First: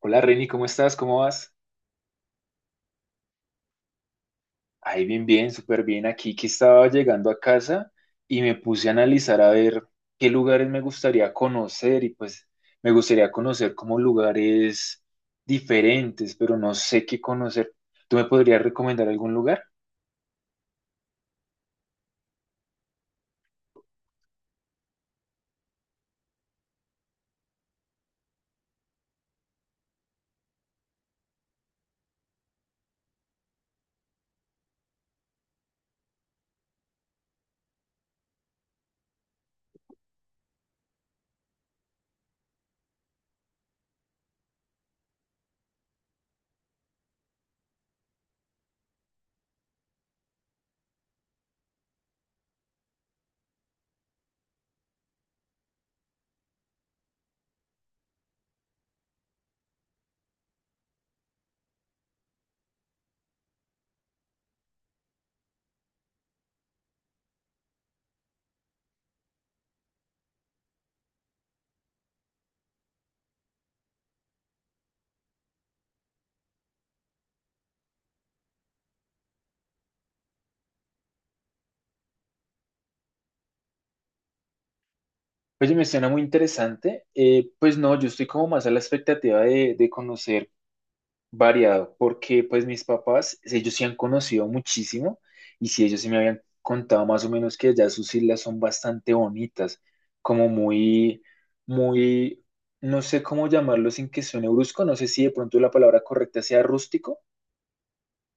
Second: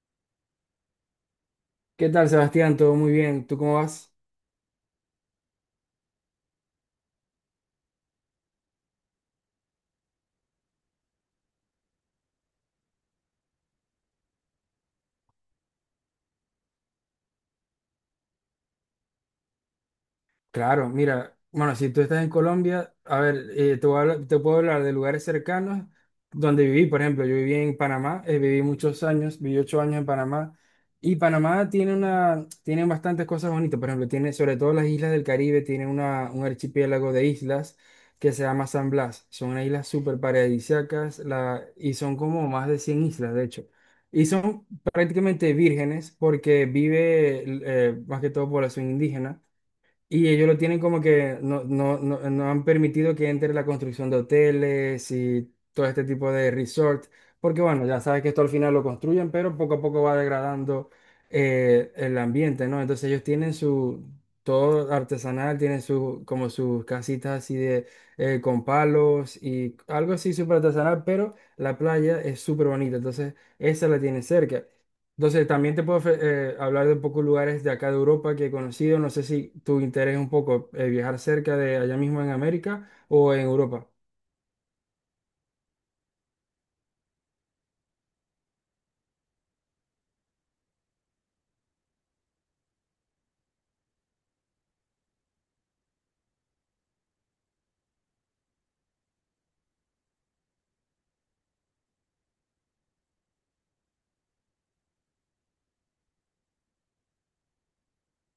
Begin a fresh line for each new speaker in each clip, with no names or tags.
Hola Reni, ¿cómo estás? ¿Cómo vas?
¿Qué tal, Sebastián? ¿Todo muy bien? ¿Tú cómo vas?
Ay, bien, bien, súper bien. Aquí que estaba llegando a casa y me puse a analizar a ver qué lugares me gustaría conocer y pues me gustaría conocer como lugares diferentes, pero no sé qué conocer. ¿Tú me podrías recomendar algún lugar?
Claro, mira, bueno, si tú estás en Colombia, a ver, te puedo hablar de lugares cercanos donde viví, por ejemplo, yo viví en Panamá, viví muchos años, viví 8 años en Panamá, y Panamá tiene bastantes cosas bonitas, por ejemplo, tiene sobre todo las islas del Caribe, tiene una, un archipiélago de islas que se llama San Blas, son unas islas súper paradisíacas, y son como más de 100 islas, de hecho. Y son prácticamente vírgenes porque vive más que todo población indígena. Y ellos lo tienen como que no han permitido que entre la construcción de hoteles y todo este tipo de resort, porque bueno, ya sabes que esto al final lo construyen, pero poco a poco va degradando el ambiente, ¿no? Entonces ellos tienen todo artesanal, tienen su, como sus casitas así de, con palos y algo así súper artesanal, pero la playa es súper bonita, entonces esa la tiene cerca. Entonces, también te puedo hablar de un poco lugares de acá de Europa que he conocido. No sé si tu interés es un poco viajar cerca de allá mismo en América o en Europa.
Oye, me suena muy interesante. Pues no, yo estoy como más a la expectativa de conocer variado, porque pues mis papás, ellos sí han conocido muchísimo y sí ellos sí me habían contado más o menos que allá sus islas son bastante bonitas, como muy, muy, no sé cómo llamarlo sin que suene brusco, no sé si de pronto la palabra correcta sea rústico.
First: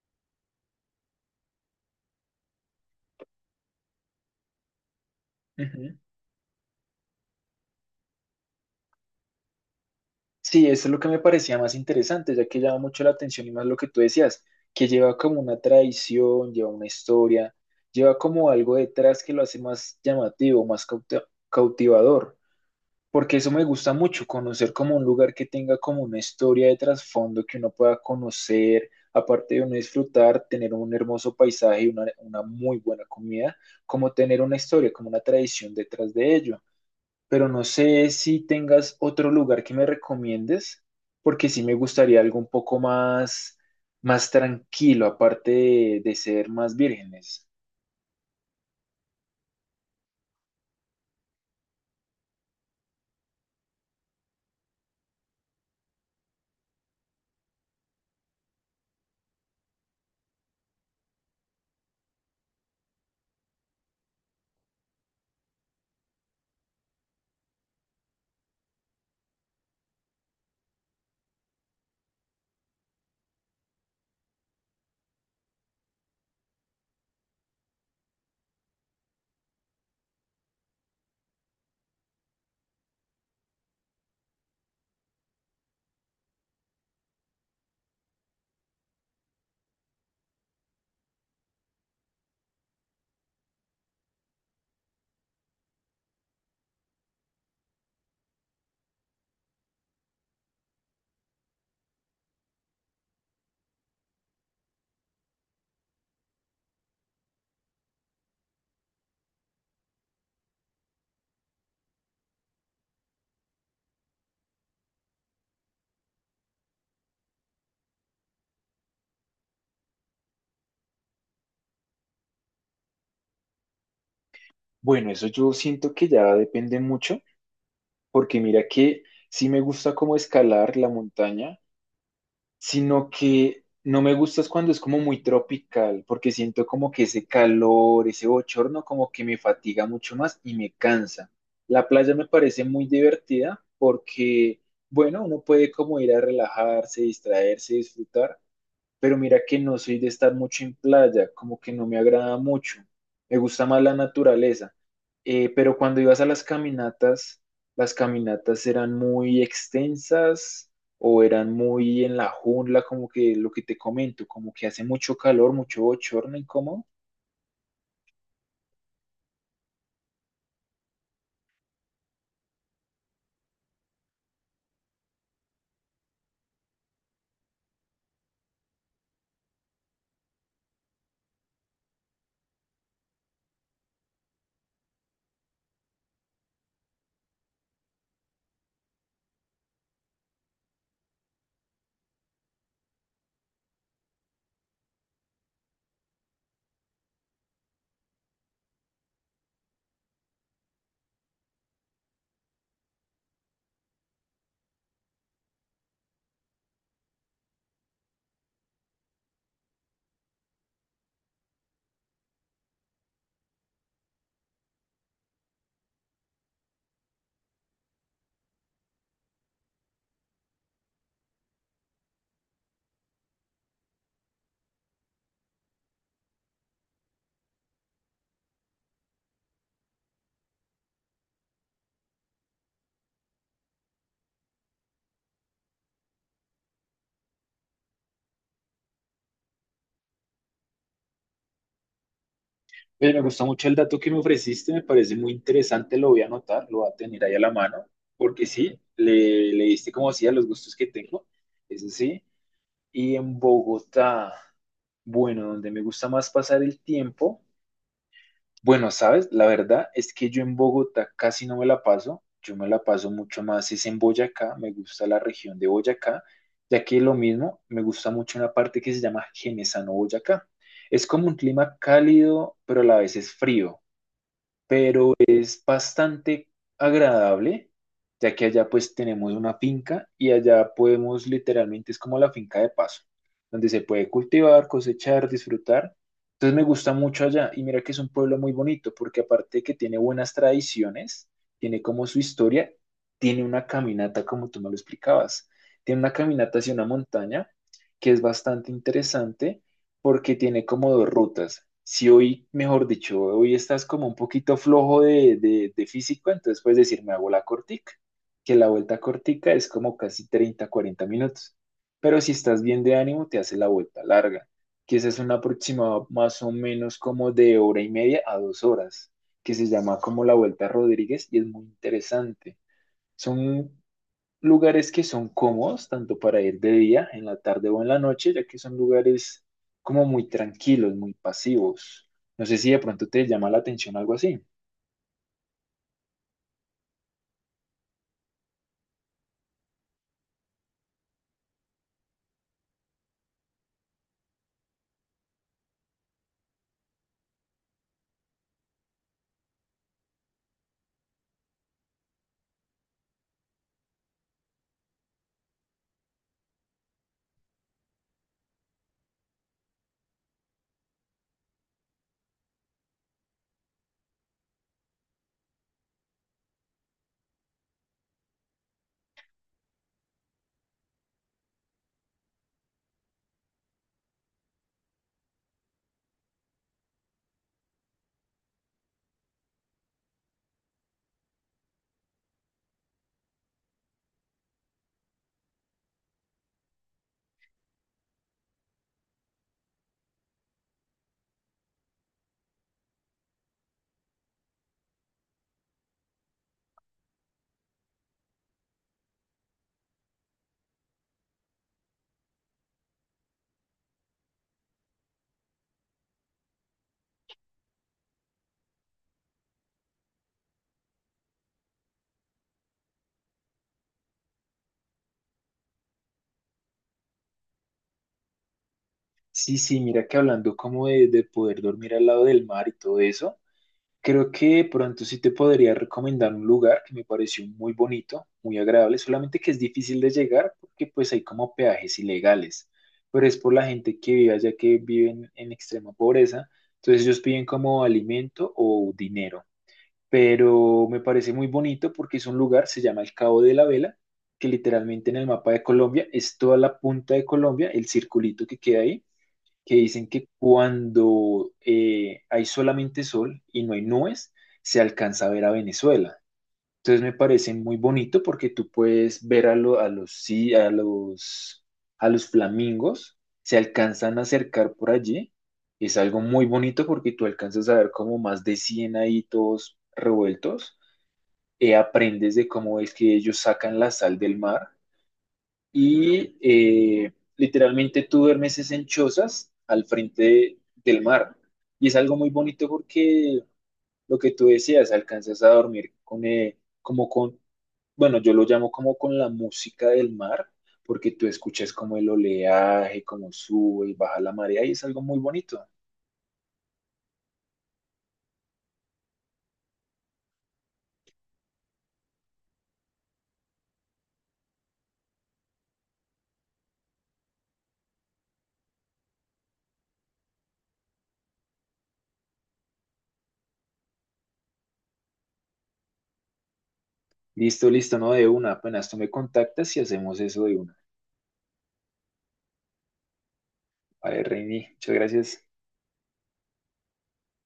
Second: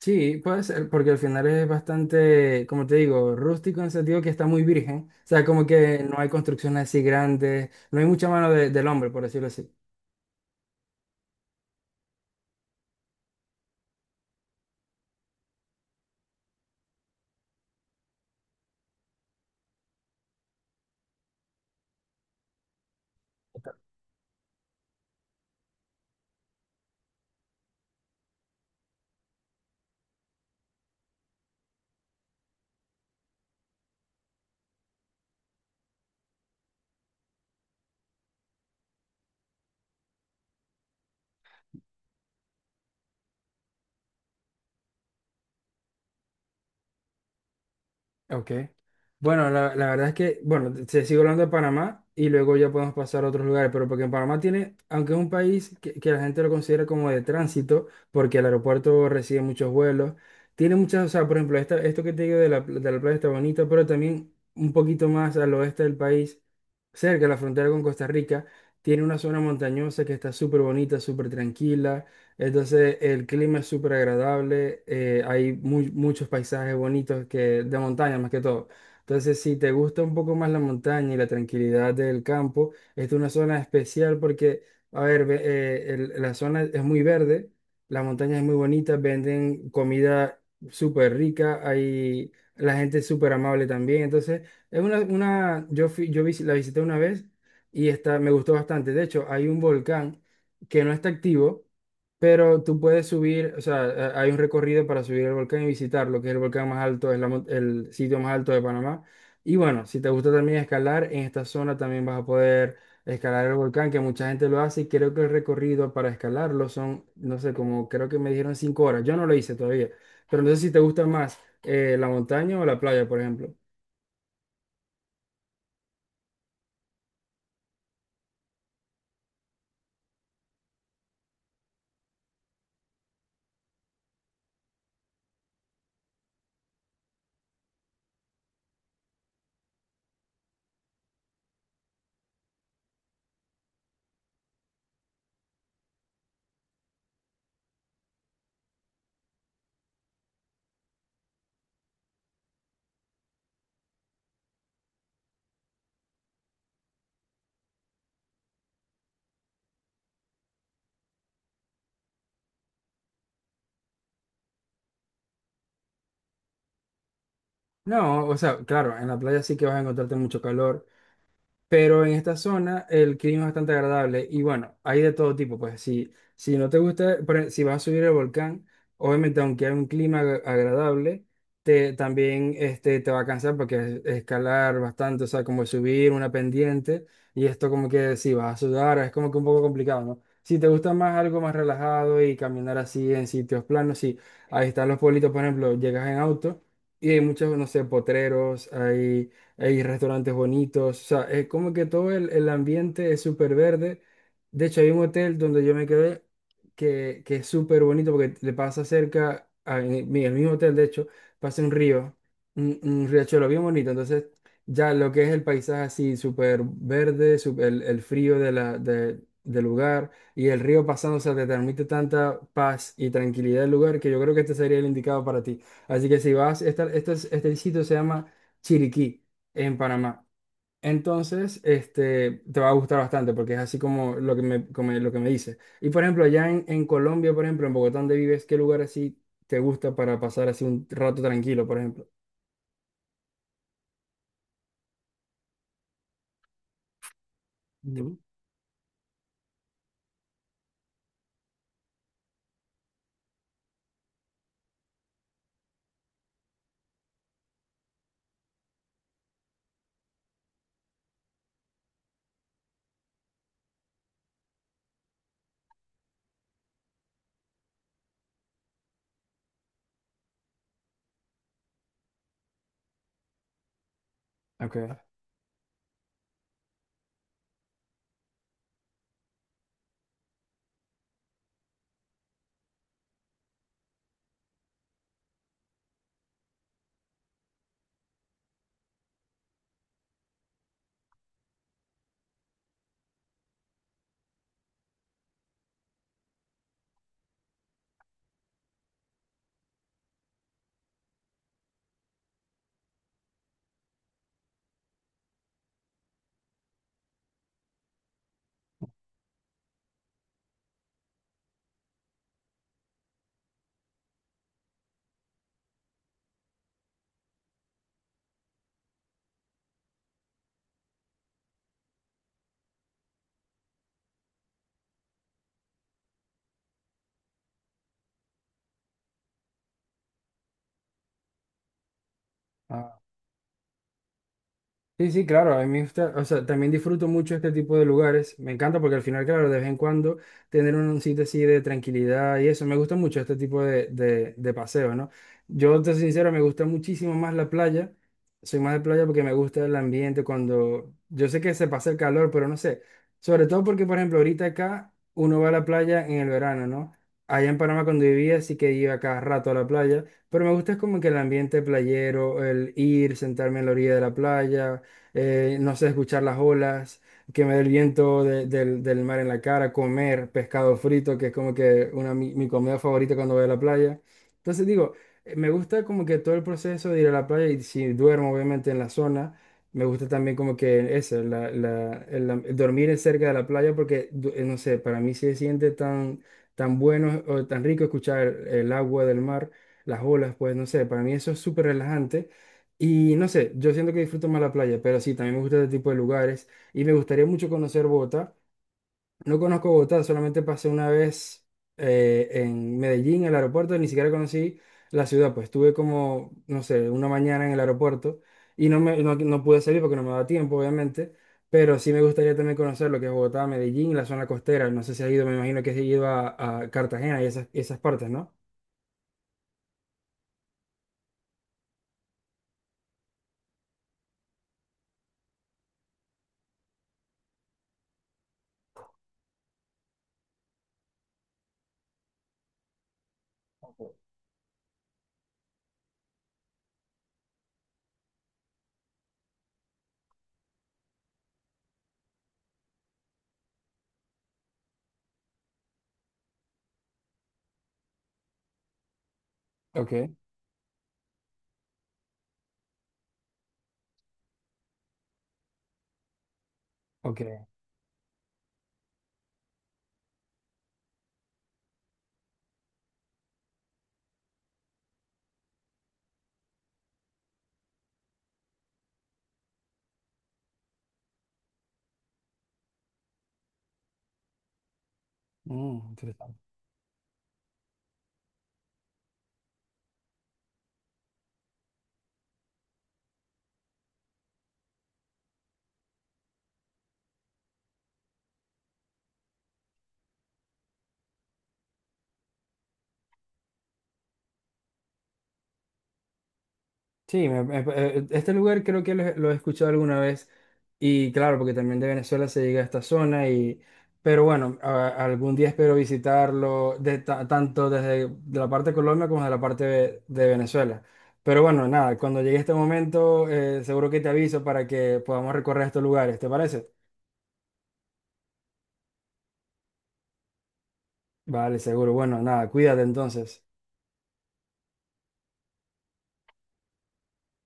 Sí, puede ser, porque al final es bastante, como te digo, rústico en el sentido que está muy virgen. O sea, como
Ujú.
que no hay construcciones así grandes, no hay mucha del hombre, por decirlo así.
Sí, eso es lo que me parecía más interesante, ya que llama mucho la atención y más lo que tú decías, que lleva como una tradición, lleva una historia, lleva como algo detrás que lo hace más llamativo, más cautivador. Porque eso me gusta mucho, conocer como un lugar que tenga como una historia de trasfondo que uno pueda conocer, aparte de uno disfrutar, tener un hermoso paisaje y una muy buena comida, como tener una historia, como una tradición detrás de ello. Pero no sé si tengas otro lugar que me recomiendes, porque sí me gustaría algo un poco más, más tranquilo, aparte de ser más vírgenes.
Ok. Bueno, la verdad es que, bueno, se sigue hablando de Panamá y luego ya podemos pasar a otros lugares, pero porque en Panamá tiene, aunque es un país que la gente lo considera como de tránsito, porque el aeropuerto recibe muchos vuelos, tiene muchas, o sea, por ejemplo, esto que te digo de de la playa está bonito, pero también un poquito más al oeste del país, cerca de la frontera con Costa Rica, tiene una zona montañosa que está súper bonita, súper tranquila. Entonces el clima es súper agradable, hay muchos paisajes bonitos que, de montaña más que todo. Entonces si te gusta un poco más la montaña y la tranquilidad del campo, esta es una zona especial porque, a ver, la zona es muy verde, la montaña es muy bonita, venden comida súper rica, hay, la gente es súper amable también. Entonces es una yo, fui, la visité una vez y está, me gustó bastante. De hecho, hay un volcán que no está activo pero tú puedes subir, o sea, hay un recorrido para subir el volcán y visitarlo, que es el volcán más alto, es la el sitio más alto de Panamá. Y bueno, si te gusta también escalar, en esta zona también vas a poder escalar el volcán, que mucha gente lo hace y creo que el recorrido para escalarlo son, no sé, como creo que me dijeron 5 horas. Yo no lo hice todavía, pero no sé si te gusta más la montaña o la playa, por ejemplo.
Bueno, eso yo siento que ya depende mucho porque mira que sí me gusta como escalar la montaña, sino que no me gusta es cuando es como muy tropical, porque siento como que ese calor, ese bochorno como que me fatiga mucho más y me cansa. La playa me parece muy divertida porque, bueno, uno puede como ir a relajarse, distraerse, disfrutar, pero mira que no soy de estar mucho en playa, como que no me agrada mucho, me gusta más la naturaleza. Pero cuando ibas a las caminatas eran muy extensas o eran muy en la jungla, como que lo que te comento, como que hace mucho calor, mucho bochorno, incómodo.
No, o sea, claro, en la playa sí que vas a encontrarte mucho calor. Pero en esta zona el clima es bastante agradable y bueno, hay de todo tipo, pues si, si no te gusta, si vas a subir el volcán, obviamente aunque hay un clima agradable, también este, te va a cansar porque es escalar bastante, o sea, como subir una pendiente y esto como que si vas a sudar, es como que un poco complicado, ¿no? Si te gusta más algo más relajado y caminar así en sitios planos, sí, ahí están los pueblitos, por ejemplo, llegas en auto y hay muchos, no sé, potreros, hay restaurantes bonitos, o sea, es como que todo el ambiente es súper verde. De hecho, hay un hotel donde yo me quedé que es súper bonito porque le pasa cerca, el mismo hotel, de hecho, pasa un río, un riachuelo bien bonito. Entonces, ya lo que es el paisaje así, súper verde, el frío de del lugar y el río pasando, o sea, te transmite tanta paz y tranquilidad del lugar que yo creo que este sería el indicado para ti. Así que si vas, este sitio se llama... Chiriquí en Panamá. Entonces, este, te va a gustar bastante porque es así como lo que me, como lo que me dices. Y por ejemplo, allá en Colombia, por ejemplo, en Bogotá, donde vives, ¿qué lugar así te gusta para pasar así un rato tranquilo, por ejemplo?
Pero me gusta mucho el dato que me ofreciste, me parece muy interesante, lo voy a anotar, lo voy a tener ahí a la mano,
No.
porque sí, le diste como así a los gustos que tengo, eso sí. Y en Bogotá, bueno, donde me gusta más pasar el tiempo, bueno, sabes, la verdad es que yo en Bogotá casi no me la paso, yo me la paso mucho más, es en Boyacá, me gusta la región de Boyacá, ya que lo mismo, me gusta mucho una parte que se llama Genesano Boyacá. Es como un clima cálido, pero a la vez es frío,
Ok.
es bastante agradable, ya que allá pues tenemos una finca y allá podemos literalmente, es como la finca de paso, donde se puede cultivar, cosechar, disfrutar. Entonces me gusta mucho allá y mira que es un pueblo muy bonito porque aparte de que tiene buenas tradiciones, tiene como su historia, tiene una caminata como tú me lo explicabas, tiene una caminata hacia una montaña que es bastante interesante porque tiene como dos rutas. Si hoy, mejor dicho, hoy estás como un poquito flojo de físico, entonces puedes decir, me hago la cortica, que la vuelta cortica es como casi 30 40 minutos. Pero si estás bien de ánimo, te hace la vuelta larga, que esa es una aproximado más o menos como de hora y media a 2 horas, que se llama como la vuelta Rodríguez y es muy interesante. Son lugares que son cómodos, tanto para ir de día, en la tarde o en la noche, ya que son lugares como muy tranquilos, muy pasivos. No sé si de pronto te llama la atención algo así.
Sí, sí, claro, a mí o sea, también disfruto mucho este tipo de lugares. Me encanta porque al final, claro, de vez en cuando tener un sitio así de tranquilidad y eso, me gusta mucho este tipo de, de paseo, ¿no? Yo, te soy sincero, me gusta muchísimo más la playa. Soy más de playa porque me gusta el ambiente cuando... Yo sé que se pasa el calor, pero no sé. Sobre todo porque, por ejemplo, ahorita acá uno va a la playa en el verano, ¿no? Allá en Panamá cuando vivía sí que iba cada rato a la playa, pero me gusta es como que el ambiente playero, el ir, sentarme en la orilla de la playa, no sé, escuchar las olas, que me dé el viento del mar en la cara, comer pescado frito, que es como que una, mi comida favorita cuando voy a la playa. Entonces digo, me gusta como que todo el proceso de ir a la playa y si duermo obviamente en la zona. Me gusta también como que eso, el dormir en cerca de la playa porque, no sé, para mí sí se siente tan, tan bueno o tan rico escuchar el agua del mar, las olas, pues no sé, para mí eso es súper relajante. Y no sé, yo siento que disfruto más la playa, pero sí, también me gusta este tipo de lugares y me gustaría mucho conocer Bogotá. No conozco Bogotá, solamente pasé una vez en Medellín, en el aeropuerto, ni siquiera conocí la ciudad, pues estuve como, no sé, una mañana en el aeropuerto y no pude salir porque no me daba tiempo, obviamente, pero sí me gustaría también conocer lo que es Bogotá, Medellín, la zona costera, no sé si has ido, me imagino que has ido a Cartagena y esas partes, ¿no?
Sí, sí, mira que hablando como de poder dormir al lado del mar y todo eso, creo que de pronto sí te podría recomendar un lugar que me pareció muy bonito, muy agradable, solamente que es difícil de llegar porque pues hay como peajes ilegales, pero es por la gente que vive allá que viven en extrema pobreza, entonces ellos piden como alimento o dinero, pero me parece muy bonito porque es un lugar, se llama el Cabo de la Vela, que literalmente en el mapa de Colombia es toda la punta de Colombia, el circulito que queda ahí que
Ok,
dicen que cuando hay solamente sol y no hay nubes, se alcanza a ver a Venezuela. Entonces me parece
ok.
muy bonito porque tú puedes ver a a los flamingos, se alcanzan a acercar por allí. Es algo muy bonito porque tú alcanzas a ver como más de 100 ahí todos revueltos. Aprendes de cómo es que ellos sacan la sal del mar
Mm,
y
interesante.
literalmente tú duermes es en chozas al frente del mar. Y es algo muy bonito porque lo que tú decías, alcanzas a dormir con, bueno, yo lo llamo como con la música del mar, porque tú escuchas como el oleaje, como sube y baja la marea, y es algo muy bonito.
Sí, este lugar creo que lo he escuchado alguna vez y claro, porque también de Venezuela se llega a esta zona y, pero bueno, algún día espero visitarlo de tanto desde de la parte de Colombia como de la parte de Venezuela. Pero bueno, nada, cuando llegue este momento, seguro que te aviso para que podamos recorrer estos lugares, ¿te parece?
Listo, listo, no de una, apenas tú me contactas y hacemos eso de una.
Vale, seguro. Bueno, nada, cuídate entonces.
Vale, Reini, muchas gracias.